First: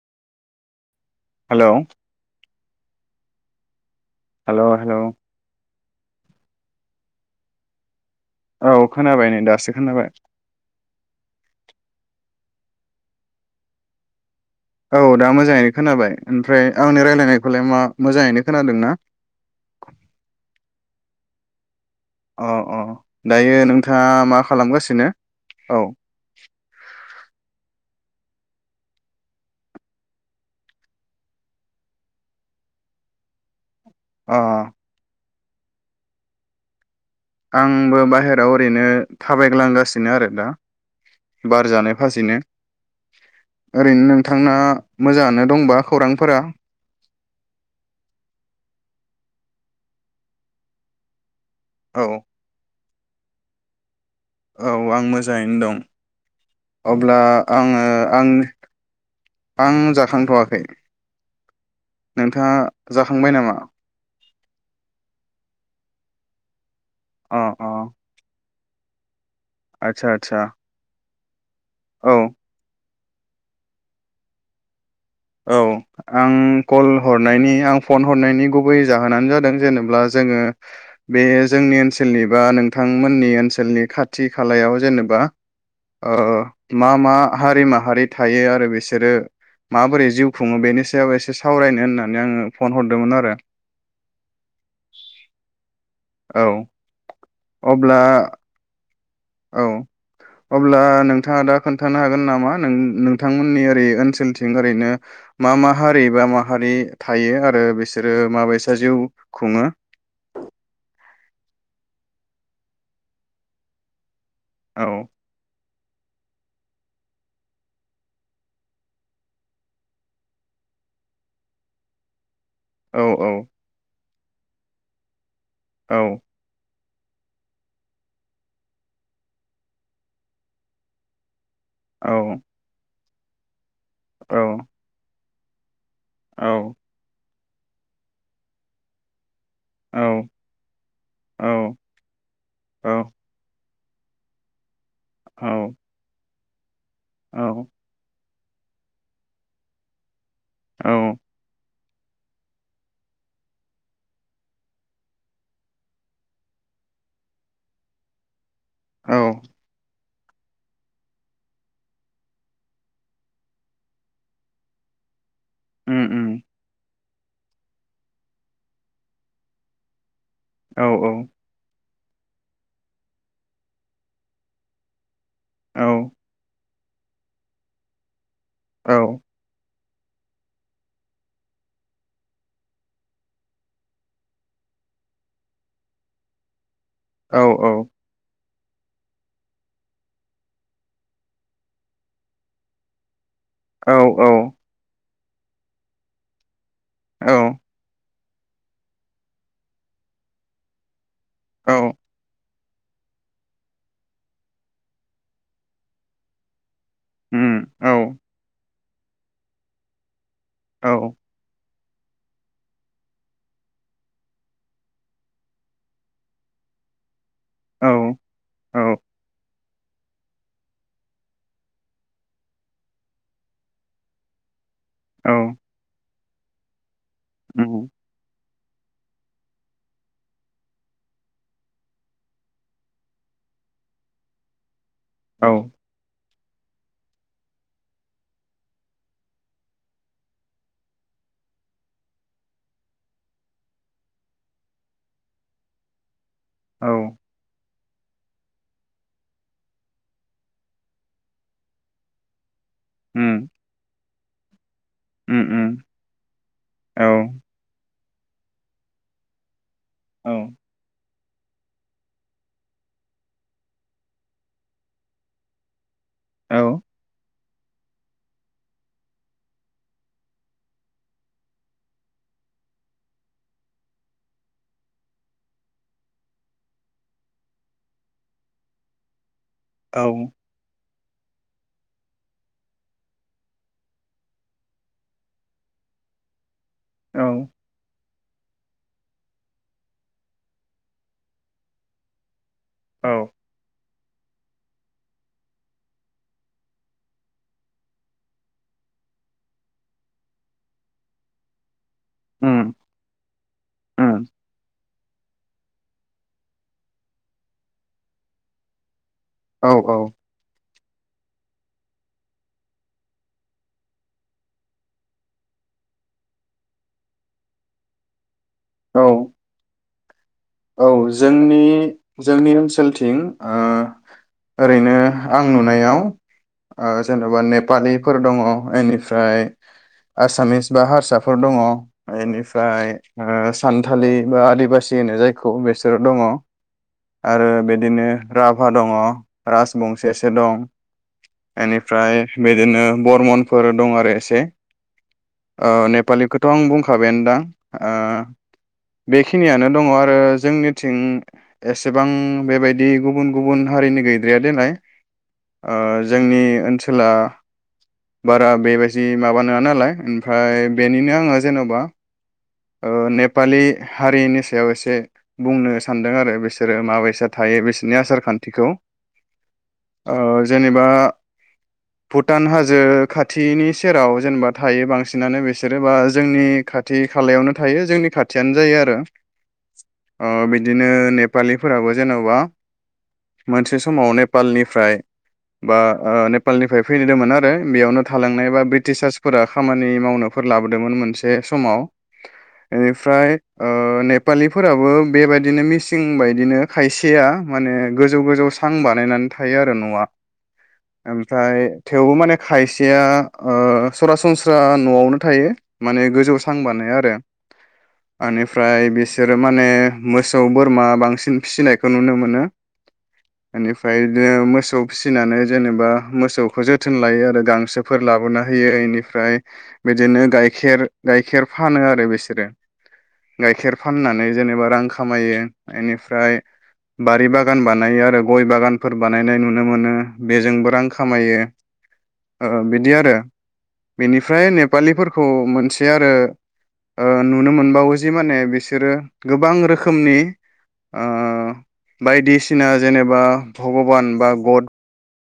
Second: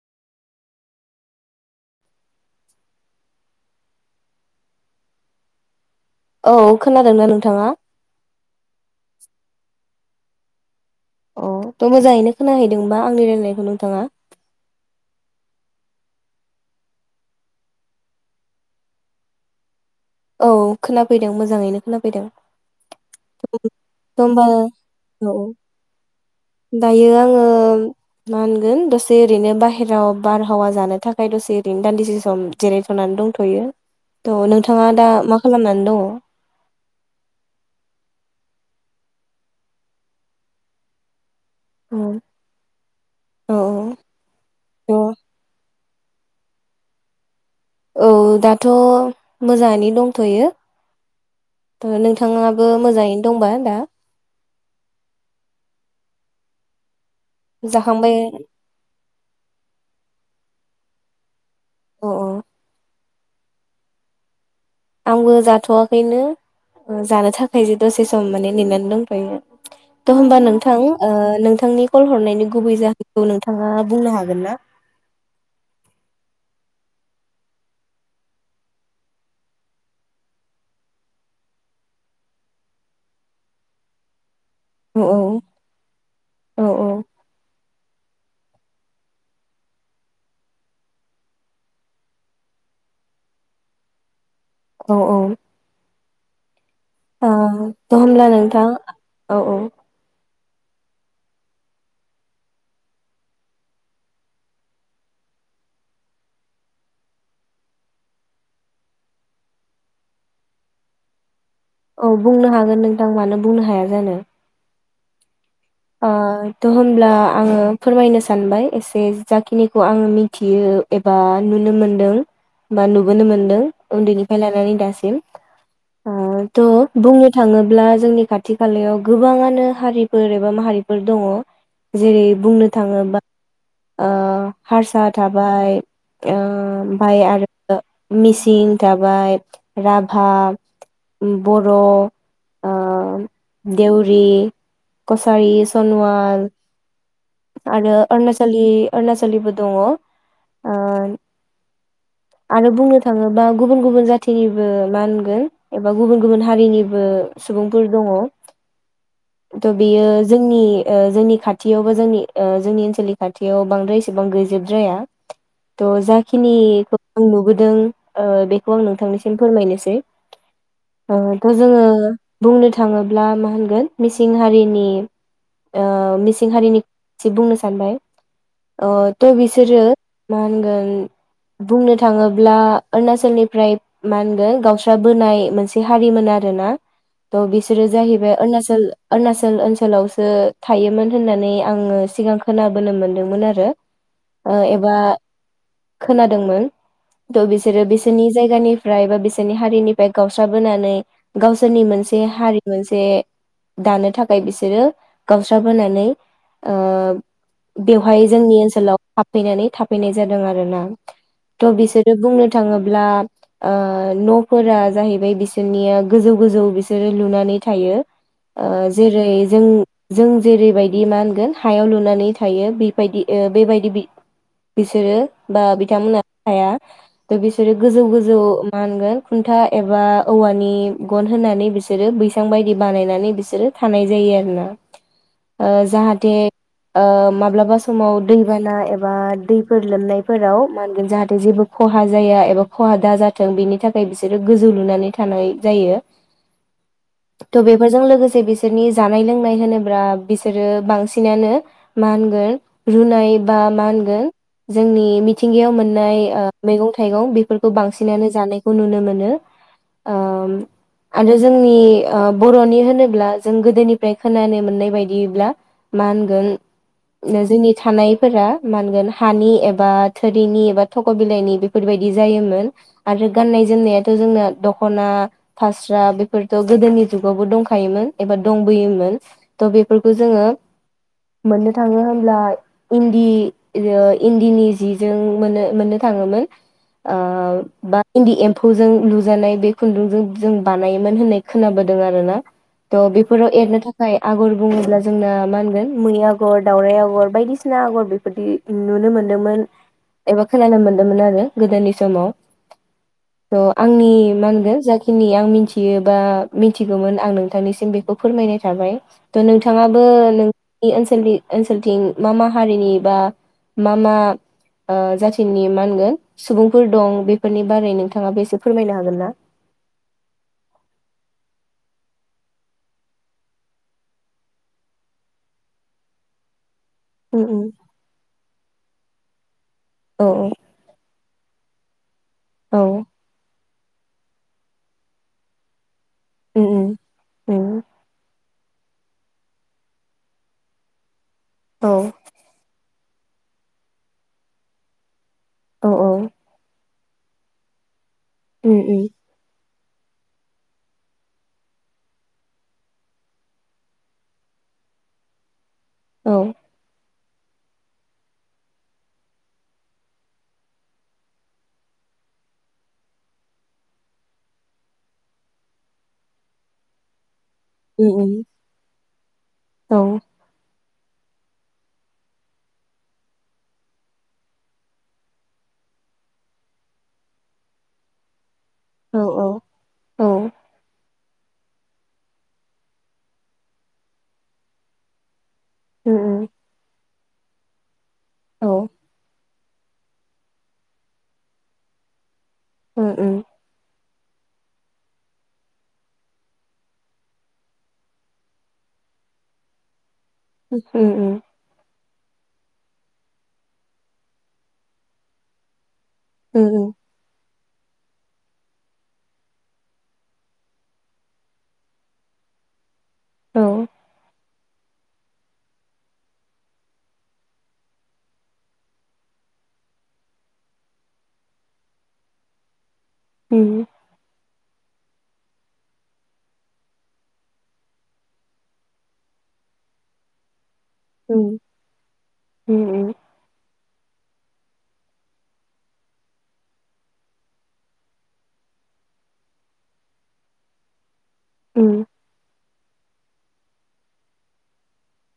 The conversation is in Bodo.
हेलौ। Hello hello. औ खोनादोंना नोंथाङा? औ खोनाबाय नै दासो खोनाबाय अ थ' मोजाङैनो खोनाहैदोंबा आंनि रायनायखौ नोंथाङा? औ दा मोजाङैनो खोनाबाय ओमफ्राय आंनि रायलायनायखौलाय मा मोजाङैनो खोनादों ना? औ खोनाफैदों मोजाङैनो। खोनाफैदों अ अ दायो नोंथाङा थ' मा होमबा खालामगासिनो औ औ। दायो आङो मा होनगोन दसे ओरैनो बाहेरायाव बारहावा जानो थाखाय दसे ओरैनो दान्दिसे सम जिरायथ'नानै दंथ'यो। थ' अ नोंथाङा दा मा खालामनानै दङ? आंबो बाहेराव ओरैनो थाबायग्लांगासिनो आरो दा। बार जानाय फासेनो ओरैनो औ नोंथांङा मोजाङानो दंबा? खौरांफोरा। औ दाथ' मोजाङै दंथ'यो। थ औ नोंथाङाबो मोजाङैनो दंबा दा? औ आं मोजाङैनो दं [unintelligible] अब्ला आङो जाखांबाय आं आं जाखांथ'वाखै। अ नोंथाङा जाखांबाय नामा? आंबो जाथ'वाखैनो। जानो अ थाखाय अ जे दसे सम माने नेनानै दंथ'यो। आदसा थ' आदसा होमबा नोंथां ओ नों थांनि कल औ हरनायनायनि गुबै जाहोन औ नोंथाङा बुंनो हागोन ना? औ आं कल हरनायनि आं फन हरनायनि गुबै जाहोनानो जादों जेनोब्ला जोङो बे जोंनि ओनसोलनि बा नोंथांमोननि ओनसोलनि खाथि खालायाव औ जेनेबा ओ औ मा मा हारि माहारि थायो आरो बिसोरो माबोरै जिउ खुङो बेनि सायाव एसे सावरायनो होननानै आङो फन हरदोंमोन आरो औ औ औ ओ दा अब्ला होमब्ला नोंथां? औ औ अब्ला नोंथाङा दा खोन्थानो हागोन नामा नों नोंथांमोननि ओरै ओनसोलथिं ओरैनो मा मा हारि बा माहारि थायो आरो बिसोरो माबायसा जिउ खुङो? औ बुंनो हागोन नोंथां मानो बुंनो हाया जानो? औ ओ थ' होमब्ला आङो फोरमायनो सानबाय एसे जाखिनिखौ आङो मिथियो एबा नुनो मोनदों। बा औ नुबोनो मोनदों उन्दैनि ओ लानानै दासिम। औ ओ द' बुंनो थाङोब्ला जोंनि खाथि खालायाव गोबाङानो हारिफोर बा माहारिफोर दङ। जेरै औ बुंनो थाङोबा ओ औ हारसा थाबाय। ओ [unintelligible] औ ओमफाय आरो ओ मिसिं थाबाय औ राभा, औ बर' ओ देउरि, कसारि सन'वाल, औ आरो अरुणाचल खालि अरणाचलनिबो दङ। औ आरो बुंनो थाङोबा गुबुन गुबुन जाथिनिबो मा होनगोन एबा गुबुन गुबुन हारिनिबो सुबुंफोर दङ। औ थ' बेयो जोंनि ओ जोंनि खाथियाव बा जोंनि ओ जोंनि ओनसोलनि खाथियाव बांद्राय एसेबां गैजोब द्राया। थ' उम उम जाखिनि आं नुबोदों ओ बेखौ आं नोंथांनिसिम फोरमायनोसै, औ ओ थ' जोङो बुंनो थाङोब्ला मा होनगोन मिस सिं हारिनि औ ओ मिसिं हारिनि एसे बुंनो सानबाय अ औ थ' बिसोरो मा होनगोन बुंनो थाङोब्ला अरुणाचलनिफ्राय मा होनगोन गावस्रा बोनाय मोनसे हारिमोन आरोना? औ थ' बिसोरो जाहैबाय अरुणचल [unintelligible] अरुणाचल ओनसोलावसो थायोमोन होननानै आङो सिगां खोनाबोनो मोन्दोंमोन आरो आरो औ ओ एबा खोनादोंमोन, द' औ बिसोरो बेस जोंनि जायगानिफ्राय बा बिसोरनि हारिनिफ्राय गावस्राबोनानै गावसोरनि मोनसे हारि, मोनसे दानो थाखाय बिसोरो गावस्राबबोनानै, ओ उम औ बेवहाय जोंनि ओनसोलाव, हाबफैनानै थाफैनाय जादों आरोना? औ थ' बिस बिसोरो बुंनो थाङोब्ला ओ न'फोरा जाहैबाय बिसोरनिया गोजौ गोजौ बिसोरो, लुनानै औ थायो। आ औ जेरै जों जों जेरैबायदि मा होनगोन हायाव लुनानै थायो बेबायदि बेबायदि बिथोन बिसोरो बा बिथांमोना? आइया दा बिसोरो उम गोजौ गोजौ मा होनगोन खुन्था एबा औवानि गन होनानै बिसोरो बैसां बायदि बानायनानै बिसोरो थानाय जायो आरोना? औ ओ जाहाथे। ओ माब्लाबा समाव दैबाना एबा दैफोर लोमनायफोराव मा होनगोन जाहाथे जेबो खहा जाया एबा खहा दाजाथों बिनि थाखाय बिसोरो गोजौ लुनानै थानाय जायो। औ थ बे बेजों लोगोसे से बिसोरनि जानाय लोंनाय होनोब्ला बिसोरो बांसिनानो मा होनगोन। रुनाय उम बा मा होनगोन। जोंनि उम उम मिथिंगायाव मोननाय ओ मैगं औ थाइगं बेफोरखौ बांसिन। बिनानै जानायखौ नुनो मोनो। औ। ओम आरो जोंनि ओ बर'नि होनो ब्ला जों गोदोनिफ्राय खोनानो मोननाय बायदिब्ला। मा होनगोन। जोंनि थानायफोरा मा होनगोन हानि एबा थोरिनि एबा थख' बिलाइनि बेफोरबायदि जायोमोन आरो गाननाय जोमनायाथ' जोंना दख'ना फास्रा बेफोरथ' गोदोनि जुगावबो दंखायोमोन। एबा‌ दंबोयोमोन। थ' बेफोरखौ जोङो। मोननो थाङो होनब्ला इन्दि ओ इन्दिनि जिजों मोनो- मोननो थाङोमोन। ओ औ बा इन्दि एम्फौजों लुजानाय बे खुन्दुंजों जों बानायोमोन होननाय खोनाबोदों आरो ना। थ' औ बेफोराव एरनो था खाय आगर बुङोब्ला जोंना मा होनगोन मै आगर दावराइ आगर बायदिसिना आगर बेफोरदि नुनो मोन्दोंमोन एबा खोनानो मोन्दोंमोन आरो गोदोनि। समाव उम थ' उम औ आंनि मा होनगोन जाखिनि। खिनि आं मिथियो बा मिथिगौमोन आं नोंथांनि। बेखौ फोरमायनाय थाबाय। थ' औ नोंथाङाबो नोंनि ओनसोलनि। ओनसोलथिं मा मा हारिनि बा मा मा ओ जाथिनि मा होनगोन सुबुंफोर दं बेफोरनि बारै नोंथाङा एसे फोरमायनो औ हागोन ना। औ जोंनि जोंनि ओनसोलथिं ओ ओरैनो आं नुनायाव ओ जेन'बा उम उम नेपालिफोर दङ एनि फ्राय औ आसामिस बा हारसा फोर दङ। औ इनिफ्राय ओ सानथालि बा आदिबासि होनो जाय खौ बेस सोर दङ उम उम आरो उम बिदिनो। राभा दङ राजबंसि एसे दं औ एनिफ्राय बिदिनो बरमनफोर दं आरो एसे औ औ नेपालिखौथ' आं बुंखां खाबायानोदां ओ उम उम बेखिनियानो दङ ओ जोंनिथिं एसेबां बेबायदि गुबुन गुबुन हारिनि गैद्राया देलाय ओ औ जोंनि ओनसोला बारा बेबायदि माबा नंङा नालाय ओमफ्राय बेनिनो आंङो जेन'बा ओ नेपालि हारिनि सायाव एसे बुंनो सानदों आरो बिसोरो माबायसा थायो बिसोरनि उम आसार उम खान्थिखौ औ ओ जेनेबा भुटान हाजो खाथिनि सेराव जेनेबा थायो बांसिनानो बिसोरो बा जोंनि खाथि खालायावनो थायो जोंनि खाथियानो जायो आरो औ औ औ ओ बिदिनो ओ नेपालिफोराबो जेन'बा मोनसे समाव नेपालनिफ्राय बा उम ओ उम नेपालनिफ्राय फैनो फैदोंमोन आरो बेयावनो थालांनाय बा औ ब्रिटिस सार्सफोरा खामानि मावनोफोर लाबोदोंमोन मोनसे समाव उम बेनिफ्राय उम ओ नेप पालि फोराबो बेबायदिनो मिसिं बायदिनो खायसेया माने गोजौ गोजौ सां बानायनानै थायो आरो न'आ उम ओमफ्राय थेवबो माने खायसेया ओ सरासनस्रा न'आवनो थायो माने गोजौ सां उम उम बानायो आरो ओनिफ्राय बेसे बिसोरो माने मोसौ बोरमा बांसिन फिसिनायखौ नुनो मोनो औ इनिफ्राय मोसौ मोसौ फिसिनानै जेनेबा मोसौखौ जोथोन लायो आरो गांसोफोर लाबोना होयो बेनिफ्राय इनिफ्राय बिदिनो गाइखेर गाइखेर फानो आरो बिसोरो उम गाइखेर फाननानै जेनेबा रां खामायो बेनिफ्राय बारि बागान बानायो आरो गय बागानफोर बानायनाय नुनो मोनो बेजोंबो रां खा खामायो उम ओ बिदि उम उम आरो बेनिफ्राय नेपालिफोरखौ मोनसे आरो ओ नुनो मोनबावो जि माने बिसे बिसोरो गोबां रोखोमनि ओ उम बायदि सि बायदिसिना जेनेबा भगबान बा गड